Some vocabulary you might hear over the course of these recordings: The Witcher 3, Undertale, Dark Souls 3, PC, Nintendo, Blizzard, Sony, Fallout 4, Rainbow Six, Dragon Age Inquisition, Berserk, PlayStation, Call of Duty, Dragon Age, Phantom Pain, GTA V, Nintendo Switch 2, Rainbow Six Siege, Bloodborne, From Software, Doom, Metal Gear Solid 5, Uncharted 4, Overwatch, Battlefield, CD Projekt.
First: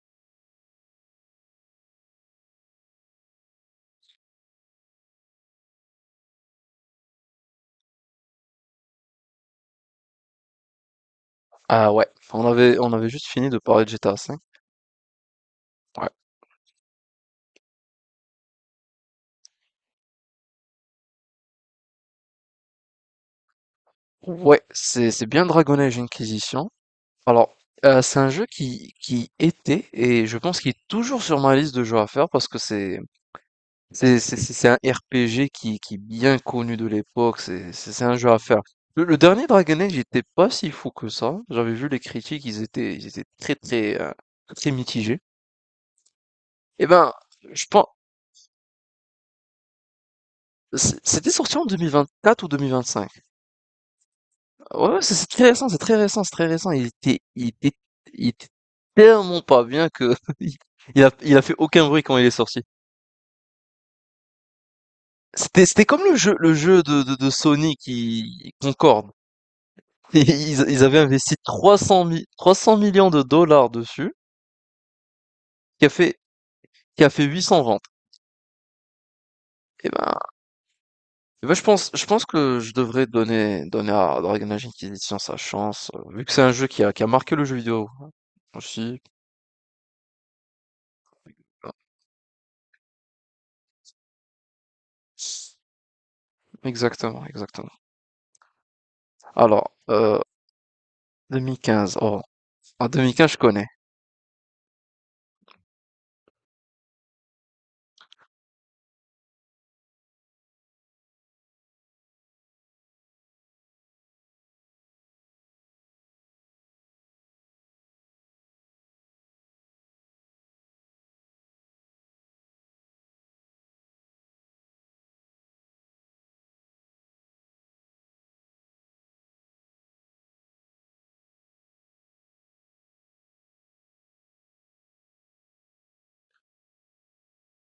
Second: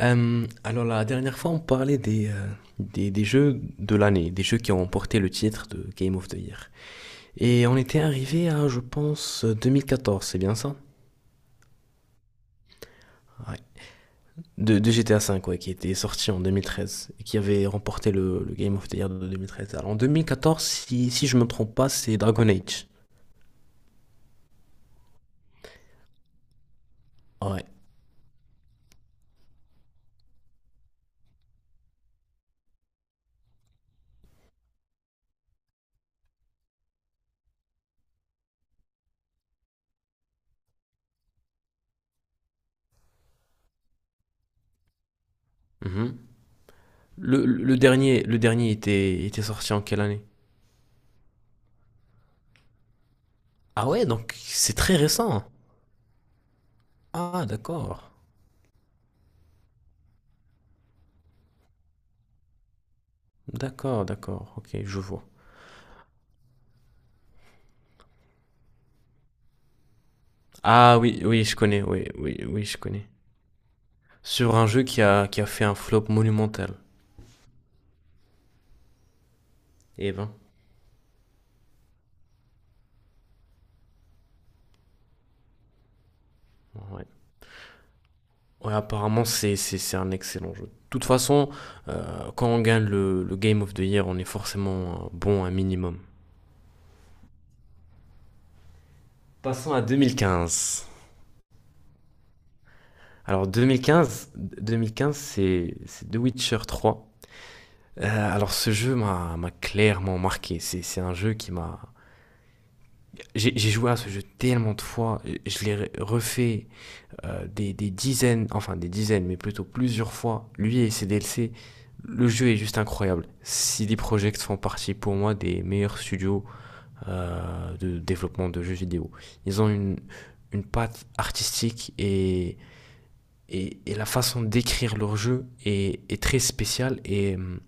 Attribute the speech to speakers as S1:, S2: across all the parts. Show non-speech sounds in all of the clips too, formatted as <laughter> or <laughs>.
S1: Alors la dernière fois, on parlait des jeux de l'année, des jeux qui ont remporté le titre de Game of the Year. Et on était arrivé à, je pense, 2014, c'est bien ça?
S2: Ah ouais, on avait juste fini de
S1: Ouais.
S2: parler de GTA V.
S1: De GTA V, ouais, qui était
S2: Ouais,
S1: sorti en 2013 et qui avait remporté le Game of the Year de 2013. Alors en 2014, si je me trompe pas, c'est Dragon Age.
S2: ouais, c'est bien Dragon Age Inquisition. Alors,
S1: Ouais.
S2: c'est un jeu qui était, et je pense qu'il est toujours sur ma liste de jeux à faire parce que c'est un RPG qui est bien connu de l'époque, c'est un jeu à faire. Le dernier Dragon Age n'était pas si fou que ça. J'avais vu les critiques, ils étaient très, très, très mitigés.
S1: Mhm.
S2: Eh ben,
S1: Le,
S2: je
S1: le
S2: pense,
S1: dernier, le dernier était sorti en quelle année?
S2: c'était sorti en 2024 ou 2025.
S1: Ah ouais, donc c'est
S2: Ouais,
S1: très
S2: ouais, c'est
S1: récent.
S2: très récent, c'est très récent, c'est très récent. Il était,
S1: Ah
S2: il était,
S1: d'accord.
S2: il était tellement pas bien que <laughs> il a fait aucun bruit quand il est sorti.
S1: D'accord, d'accord. Ok, je vois.
S2: C'était comme le jeu, de Sony qui Concorde. <laughs> Et Ils
S1: Ah
S2: avaient
S1: oui,
S2: investi
S1: oui, je connais,
S2: 300
S1: oui,
S2: mi-
S1: oui, oui,
S2: 300
S1: je connais.
S2: millions de dollars dessus,
S1: Sur un jeu qui a fait un
S2: qui a
S1: flop
S2: fait,
S1: monumental.
S2: qui a fait 800 ventes. Et
S1: Eh
S2: ben,
S1: ben,
S2: eh ben, je pense que je devrais donner à Dragon Age Inquisition sa chance, vu que c'est un jeu qui a
S1: ouais.
S2: marqué le jeu vidéo
S1: Ouais,
S2: aussi.
S1: apparemment, c'est un excellent jeu. De toute façon, quand on gagne le Game of the Year, on est forcément bon un minimum.
S2: Exactement, exactement. Alors,
S1: Passons à 2015.
S2: 2015. Oh, en 2015, je
S1: Alors
S2: connais.
S1: 2015 c'est The Witcher 3. Alors ce jeu m'a clairement marqué. C'est un jeu qui m'a... J'ai joué à ce jeu tellement de fois, je l'ai refait des dizaines, enfin des dizaines, mais plutôt plusieurs fois, lui et ses DLC. Le jeu est juste incroyable. CD Projekt font partie pour moi des meilleurs studios de développement de jeux vidéo. Ils ont une patte artistique et la façon d'écrire leur jeu est très spéciale et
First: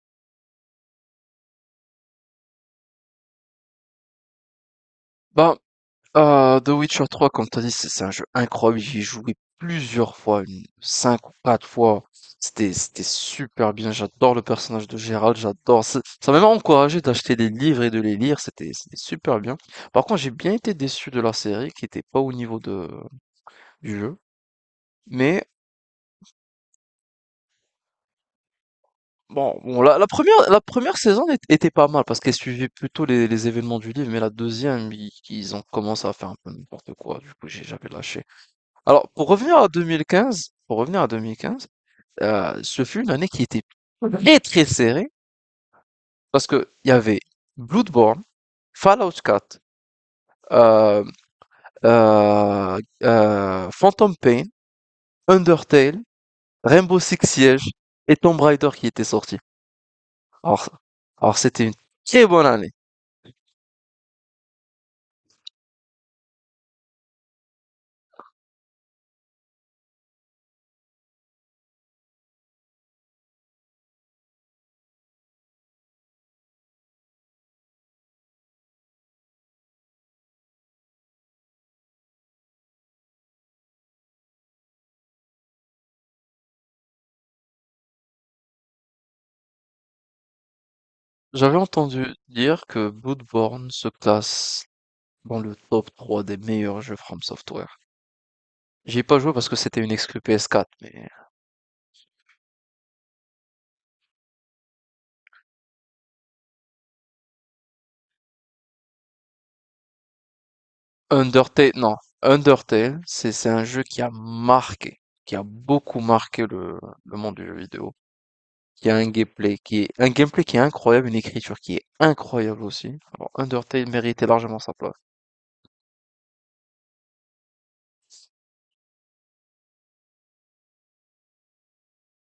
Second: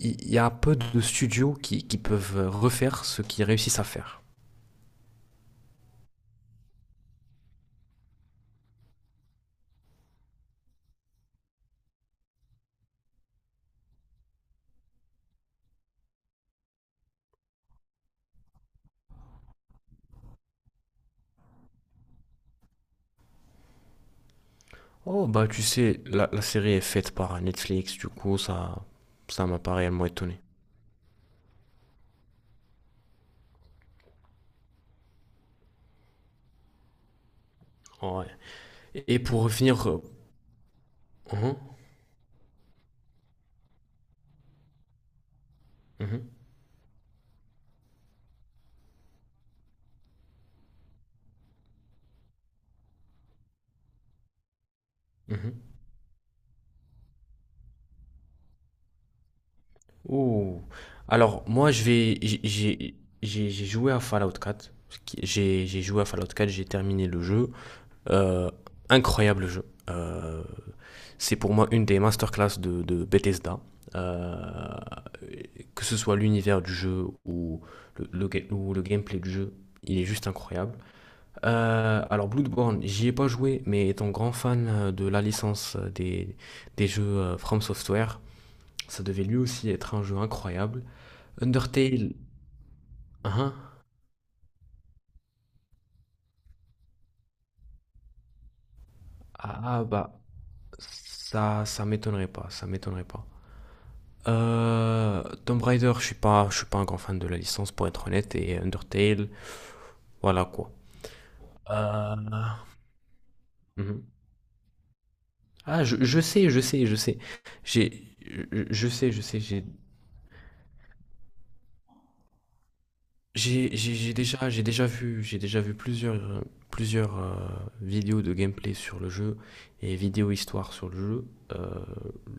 S1: il y a peu de studios qui peuvent refaire ce qu'ils réussissent à faire.
S2: Ben, The Witcher trois, comme t'as dit, c'est un jeu incroyable. J'y ai joué plusieurs fois, une, cinq ou quatre fois. C'était super bien. J'adore le personnage de Geralt, j'adore. Ça m'a même encouragé d'acheter des livres et de les lire. C'était super bien. Par contre, j'ai bien été déçu de la série qui était pas au niveau de, du jeu.
S1: Oh
S2: Mais
S1: bah tu sais, la série est faite par Netflix, du coup ça m'a
S2: bon,
S1: pas
S2: bon, la
S1: réellement étonné.
S2: première saison était pas mal parce qu'elle suivait plutôt les événements du livre. Mais la deuxième, ils ont commencé à faire un peu n'importe quoi. Du coup, j'ai, j'avais lâché.
S1: Ouais.
S2: Alors,
S1: Et pour
S2: pour revenir
S1: revenir,
S2: à 2015, pour revenir à
S1: mhm,
S2: 2015, ce fut une année qui était très très serrée
S1: mhm,
S2: parce que il y avait Bloodborne, Fallout 4, euh, Phantom Pain,
S1: mhm.
S2: Undertale, Rainbow Six Siege et Tomb Raider qui étaient sortis.
S1: Ouh.
S2: Alors, alors
S1: Alors,
S2: c'était
S1: moi,
S2: une
S1: je vais.
S2: très
S1: J'ai
S2: bonne année.
S1: j'ai- j'ai- j'ai joué à Fallout 4. J'ai joué à Fallout 4, j'ai terminé le jeu. Euh, Incroyable jeu. C'est pour moi une des masterclass de Bethesda. Euh, que ce soit l'univers du jeu ou le gameplay du jeu, il est juste incroyable. Alors Bloodborne, j'y ai pas joué, mais étant grand fan de la licence des jeux From Software, ça devait lui aussi être un jeu incroyable.
S2: J'avais
S1: Undertale,
S2: entendu dire que
S1: hein? Hein.
S2: Bloodborne se classe dans le top 3 des meilleurs jeux From Software. J'y ai pas joué parce que
S1: Ah
S2: c'était
S1: ah,
S2: une
S1: bah,
S2: exclu PS4, mais
S1: ça m'étonnerait pas, ça m'étonnerait pas. Tomb Raider, je suis pas un grand fan de la licence pour être honnête, et Undertale, voilà quoi.
S2: Undertale, non,
S1: Euh,
S2: Undertale, c'est un jeu qui a
S1: mhm.
S2: marqué, qui a
S1: Ah, je,
S2: beaucoup
S1: je
S2: marqué
S1: sais, je
S2: le,
S1: sais, je
S2: le
S1: sais.
S2: monde du jeu vidéo.
S1: J'ai, je
S2: Qui a
S1: sais, je sais,
S2: un gameplay qui est incroyable, une écriture qui est incroyable aussi. Alors, Undertale méritait largement sa place.
S1: J'ai déjà vu plusieurs, plusieurs vidéos de gameplay sur le jeu et vidéos histoire sur le jeu. Euh,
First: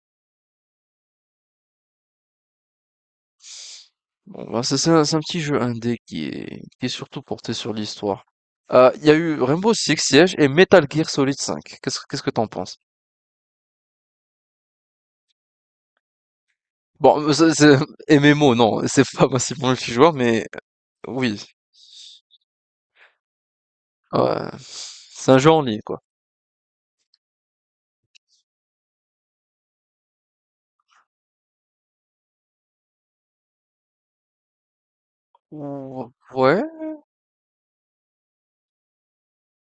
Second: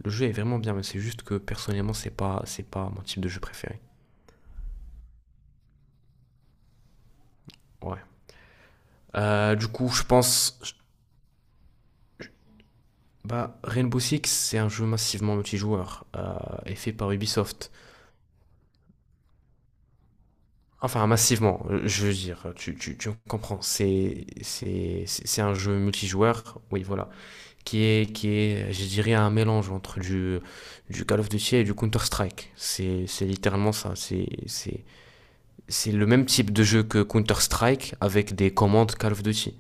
S1: le jeu est vraiment bien, mais c'est juste que personnellement, c'est pas mon type de jeu préféré.
S2: Bon, bah, c'est un petit jeu indé qui est surtout porté sur
S1: Ouais.
S2: l'histoire. Il y a eu
S1: Du
S2: Rainbow
S1: coup,
S2: Six
S1: je
S2: Siege et
S1: pense,
S2: Metal Gear Solid 5. Qu'est-ce que t'en penses?
S1: bah, Rainbow Six, c'est un jeu massivement multijoueur et fait par
S2: Bon, c'est,
S1: Ubisoft.
S2: c'est <laughs> MMO, non, c'est pas massivement multijoueur, mais
S1: Enfin,
S2: oui,
S1: massivement, je veux dire, tu comprends, c'est,
S2: ouais,
S1: c'est, c'est
S2: c'est un
S1: c'est
S2: jeu
S1: un
S2: en
S1: jeu
S2: ligne, quoi.
S1: multijoueur, oui, voilà, qui est, je dirais, un mélange entre du Call of Duty et du Counter-Strike. C'est littéralement ça, c'est le même type
S2: Ouais,
S1: de jeu que Counter-Strike avec des commandes Call of Duty.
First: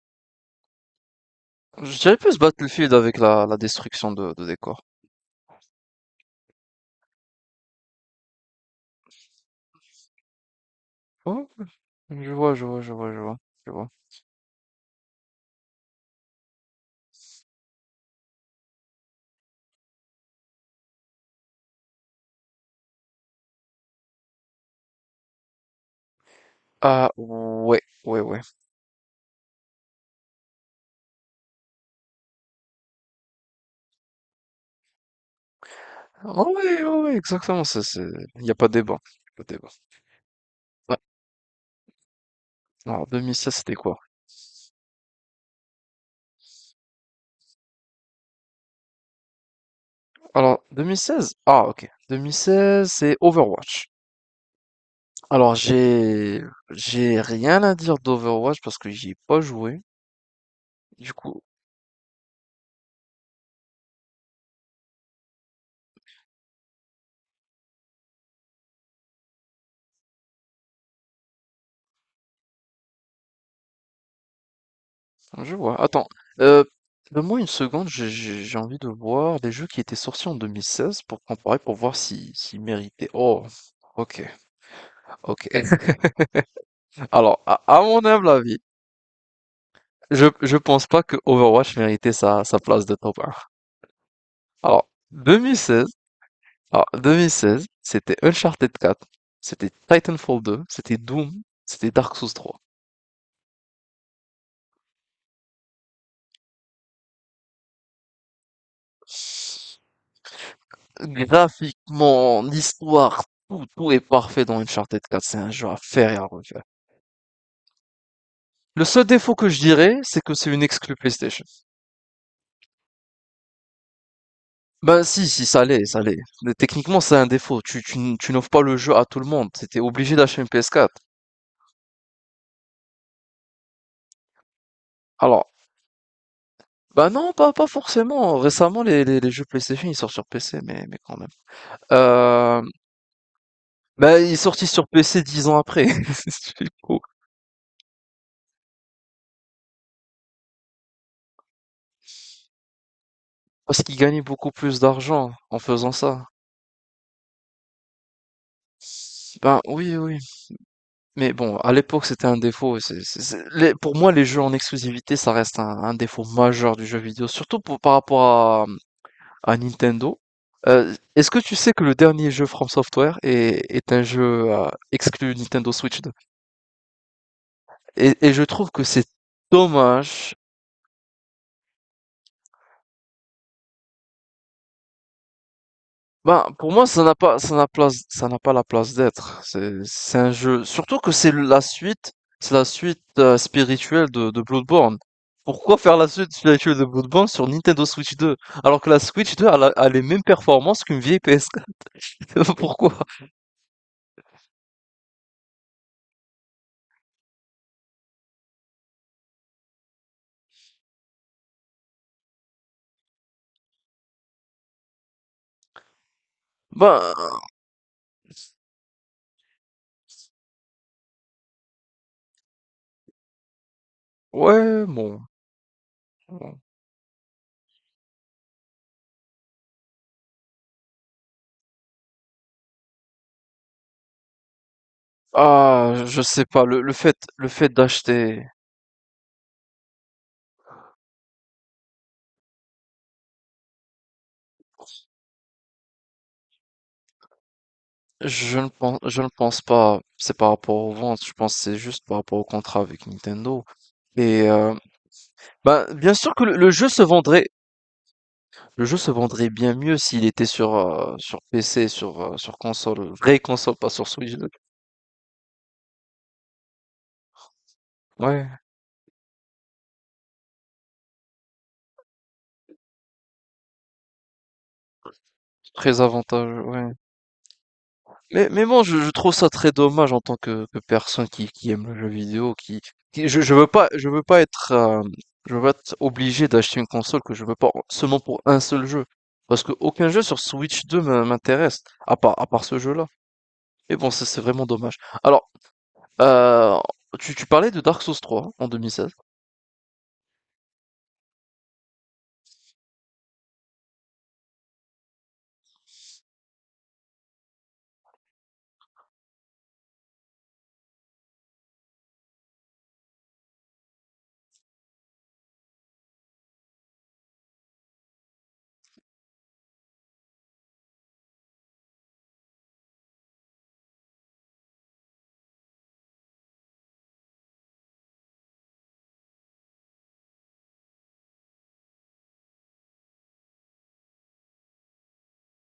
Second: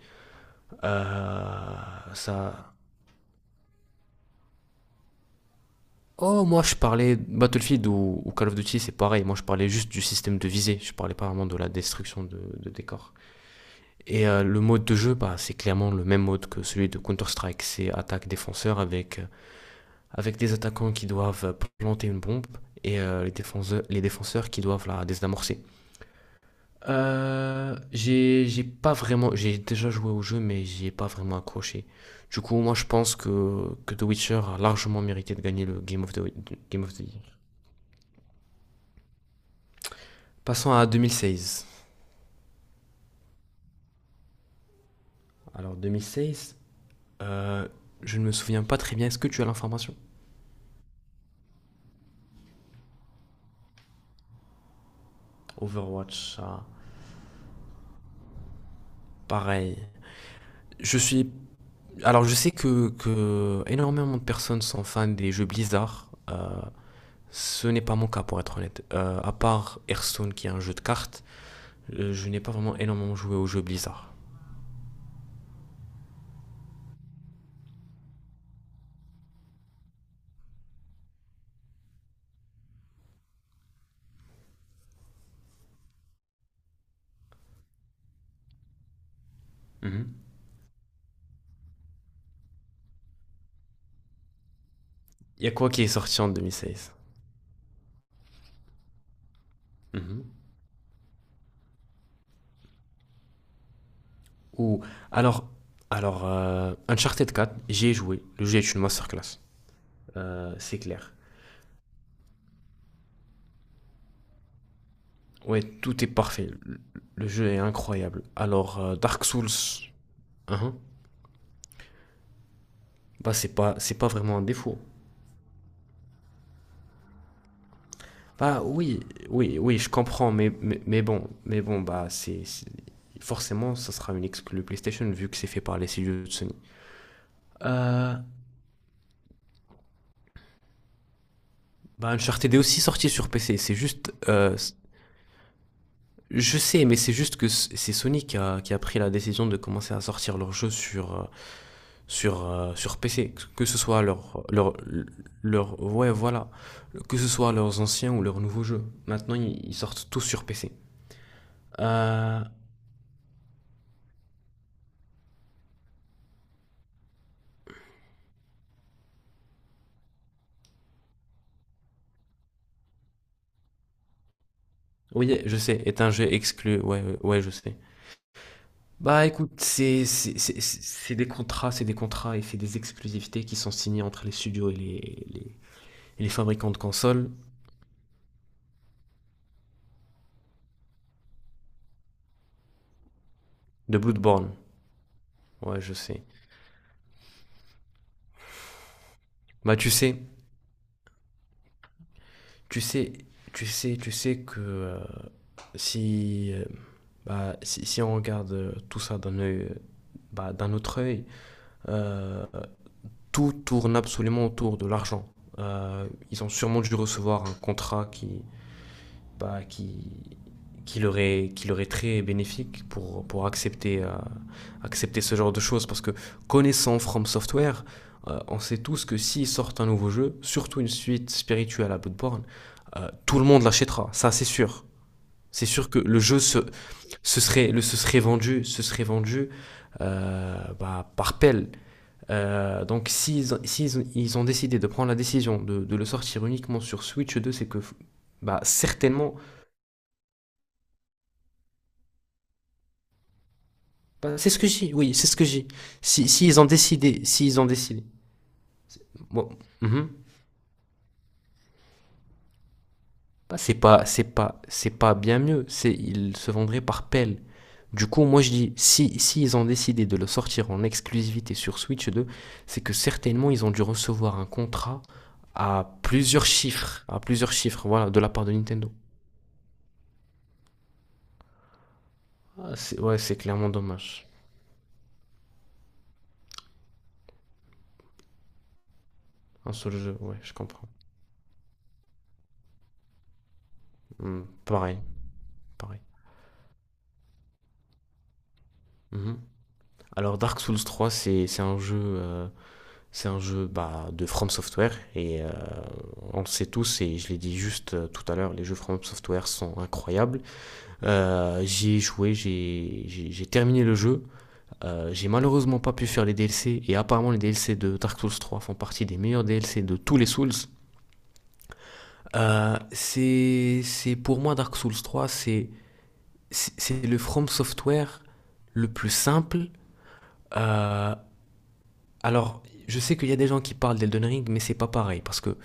S1: Euh,
S2: je dirais plus
S1: Ça...
S2: Battlefield avec la destruction de décors.
S1: Oh, moi je parlais Battlefield ou Call of Duty, c'est pareil, moi je parlais juste du système de visée, je parlais pas vraiment
S2: Oh,
S1: de la destruction
S2: je
S1: de,
S2: vois, je
S1: de
S2: vois, je vois,
S1: décors.
S2: je vois, je vois.
S1: Et le mode de jeu, bah, c'est clairement le même mode que celui de Counter-Strike. C'est attaque-défenseur avec des attaquants qui doivent planter une bombe et les défenseurs qui doivent la désamorcer.
S2: Ah, ouais, ouais, ouais.
S1: J'ai pas vraiment, j'ai déjà joué au jeu, mais j'y ai pas vraiment accroché. Du coup, moi, je pense que The Witcher a largement mérité de gagner le
S2: Ah ouais,
S1: Game
S2: ouais,
S1: of the
S2: ouais,
S1: Year.
S2: exactement. Il n'y a pas de débat. Pas de débat.
S1: Passons à
S2: Ouais.
S1: 2016.
S2: Alors, 2016, c'était quoi?
S1: Alors, 2016, euh, je ne me souviens pas très bien. Est-ce que tu as l'information?
S2: Alors, 2016? Ah, ok. 2016, c'est Overwatch. Alors,
S1: Overwatch, ça,
S2: j'ai rien à dire d'Overwatch parce que j'y ai pas
S1: pareil.
S2: joué.
S1: Je
S2: Du
S1: suis.
S2: coup,
S1: Alors, je sais que énormément de personnes sont fans des jeux Blizzard. Ce n'est pas mon cas, pour être honnête. À part Hearthstone, qui est un jeu de cartes, je n'ai pas vraiment énormément joué aux jeux Blizzard.
S2: ah, je vois. Attends, heu, donne-moi une seconde, j'ai envie de voir des jeux qui étaient sortis en 2016 pour comparer, pour voir si s'ils méritaient. Oh, OK, OK. <laughs> Alors, à mon humble avis,
S1: Mhm.
S2: je pense pas que Overwatch méritait sa place de top 1. Alors,
S1: Il y a quoi qui
S2: 2016,
S1: est sorti en
S2: alors
S1: 2016?
S2: 2016, c'était Uncharted 4, c'était
S1: Mhm.
S2: Titanfall 2, c'était Doom, c'était Dark Souls 3.
S1: Ou. Alors, alors, Uncharted 4, j'y ai joué. Le jeu est une masterclass. C'est clair.
S2: Graphiquement, l'histoire, tout est parfait dans Uncharted 4. C'est un
S1: Ouais,
S2: jeu à
S1: tout est
S2: faire et à
S1: parfait.
S2: refaire.
S1: Le jeu est incroyable. Alors,
S2: Le seul
S1: Dark
S2: défaut
S1: Souls.
S2: que je dirais, c'est que c'est une
S1: Hein.
S2: exclue PlayStation.
S1: Bah, c'est pas vraiment un défaut.
S2: Ben si, si, ça l'est, ça l'est. Mais techniquement, c'est un défaut. Tu n'offres pas
S1: Bah
S2: le jeu
S1: oui,
S2: à tout le monde.
S1: oui, oui,
S2: T'étais
S1: je
S2: obligé
S1: comprends,
S2: d'acheter une
S1: mais,
S2: ps
S1: mais,
S2: quatre.
S1: mais bon, mais bon, bah forcément ça sera une exclu PlayStation vu que c'est
S2: Alors,
S1: fait par les studios de Sony.
S2: ben non, pas
S1: Euh,
S2: forcément. Récemment, les jeux PlayStation, ils sortent sur PC, mais quand même.
S1: Bah Uncharted est
S2: Euh,
S1: aussi sorti sur PC. C'est juste,
S2: bah, ils sortent sur PC 10 ans après. <laughs> C'est
S1: je sais, mais
S2: fou.
S1: c'est juste que c'est Sony qui a pris la décision de commencer à sortir leurs jeux sur sur PC, que ce
S2: Parce qu'ils
S1: soit
S2: gagnaient
S1: leur
S2: beaucoup
S1: leur
S2: plus d'argent en
S1: leur
S2: faisant
S1: ouais
S2: ça.
S1: voilà, que ce soit leurs anciens ou leurs nouveaux jeux. Maintenant
S2: Ben
S1: ils
S2: oui,
S1: sortent
S2: oui.
S1: tous sur PC.
S2: Mais bon, à l'époque, c'était un
S1: Euh,
S2: défaut. Pour moi, les jeux en exclusivité, ça reste un défaut majeur du jeu vidéo, surtout par rapport à Nintendo. Est-ce que tu sais que le dernier jeu From Software est un jeu exclu
S1: Oui, je
S2: Nintendo
S1: sais,
S2: Switch
S1: est un
S2: 2?
S1: jeu exclu, ouais, ouais, ouais, je sais.
S2: Et je trouve que c'est
S1: Bah écoute,
S2: dommage.
S1: c'est des contrats et c'est des exclusivités qui sont signées entre les studios et et les
S2: Ben, pour
S1: fabricants de
S2: moi, ça n'a
S1: consoles
S2: pas, ça n'a place, ça n'a pas la place d'être. C'est un jeu. Surtout que c'est la suite
S1: de
S2: spirituelle de
S1: Bloodborne.
S2: Bloodborne. Pourquoi
S1: Ouais, je
S2: faire la
S1: sais.
S2: suite spirituelle de Bloodborne sur Nintendo Switch 2? Alors que la Switch 2 a, la-
S1: Bah
S2: a
S1: tu
S2: les
S1: sais,
S2: mêmes performances qu'une vieille PS4. <laughs>
S1: tu
S2: Pourquoi?
S1: sais, tu sais, tu sais que si, euh, si on regarde tout ça d'un œil, d'un autre œil, euh, tout tourne absolument autour de l'argent. Ils ont sûrement dû
S2: Ben,
S1: recevoir un contrat bah, qui, qui leur est très bénéfique pour accepter,
S2: ouais, bon.
S1: ce genre de choses. Parce que
S2: bon.
S1: connaissant From Software, on sait tous que s'ils sortent un nouveau jeu, surtout une suite spirituelle à Bloodborne, tout le monde l'achètera, ça c'est sûr. C'est sûr que
S2: Ah,
S1: le
S2: je
S1: jeu
S2: sais pas. Le fait, le fait d'acheter,
S1: se serait vendu bah, par pelle. Donc s'ils ils, ils ont décidé de prendre la décision le sortir uniquement sur Switch 2, c'est que bah,
S2: je ne
S1: certainement.
S2: pense pas. C'est par rapport aux ventes. Je pense que c'est juste par rapport au contrat avec Nintendo.
S1: Bah,
S2: Et
S1: c'est ce que j'ai, oui, c'est ce que j'ai.
S2: bah, bien
S1: Si,
S2: sûr que
S1: si ils ont décidé, si ils ont décidé.
S2: le jeu se vendrait
S1: Bon,
S2: bien mieux s'il
S1: mhm.
S2: était sur PC, sur console, vraie
S1: Bah,
S2: console, pas sur Switch, donc.
S1: c'est pas bien mieux. Ils se vendraient par pelle. Du coup, moi
S2: Ouais,
S1: je dis, si ils ont décidé de le sortir en exclusivité sur Switch 2, c'est que certainement ils ont dû recevoir un contrat
S2: très avantageux, ouais.
S1: à plusieurs chiffres, voilà, de la part
S2: Mais
S1: de
S2: mais bon,
S1: Nintendo.
S2: je trouve ça très dommage en tant que personne qui aime le jeu vidéo,
S1: Ah, ouais,
S2: qui
S1: c'est clairement
S2: je veux
S1: dommage.
S2: pas être, je veux pas être obligé d'acheter une console que je veux pas seulement pour un seul jeu. Parce que
S1: Un seul
S2: aucun
S1: jeu,
S2: jeu
S1: ouais,
S2: sur
S1: je
S2: Switch
S1: comprends.
S2: 2 m'intéresse, à part ce jeu-là. Mais bon, c'est
S1: Hmm,
S2: vraiment dommage.
S1: pareil,
S2: Alors,
S1: pareil.
S2: heu, tu parlais de Dark Souls 3 en 2016.
S1: Mhm. Alors Dark Souls 3, c'est un jeu, c'est un jeu bah, de From Software et on le sait tous et je l'ai dit juste tout à l'heure, les jeux From Software sont incroyables. J'y ai joué, j'ai terminé le jeu. J'ai malheureusement pas pu faire les DLC et apparemment les DLC de Dark Souls 3 font partie des meilleurs DLC de tous les Souls. Pour moi Dark Souls 3, c'est le From Software le plus simple. Euh, alors, je sais qu'il y a des gens qui parlent d'Elden Ring, mais c'est pas pareil parce que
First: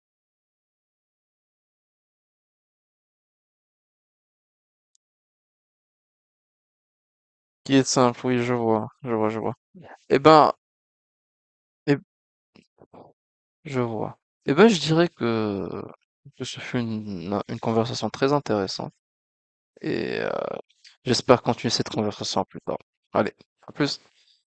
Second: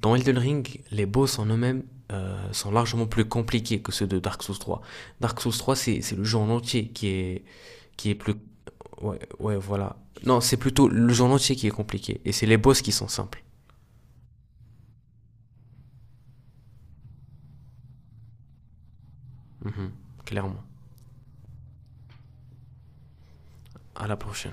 S1: dans Elden Ring, les boss en eux-mêmes sont largement plus compliqués que ceux de Dark Souls 3. Dark Souls 3, c'est le jeu en entier qui est,
S2: Qui est
S1: qui est
S2: simple,
S1: plus...
S2: oui, je vois, je
S1: Ouais,
S2: vois, je vois.
S1: ouais, voilà.
S2: Eh
S1: Non,
S2: ben,
S1: c'est plutôt le jeu en entier qui est
S2: eh,
S1: compliqué. Et c'est les boss qui sont simples.
S2: je vois. Eh ben, je dirais que ce fut une conversation très intéressante
S1: Mhm,
S2: et
S1: clairement.
S2: j'espère continuer cette conversation plus tard. Allez, à plus.
S1: À la prochaine.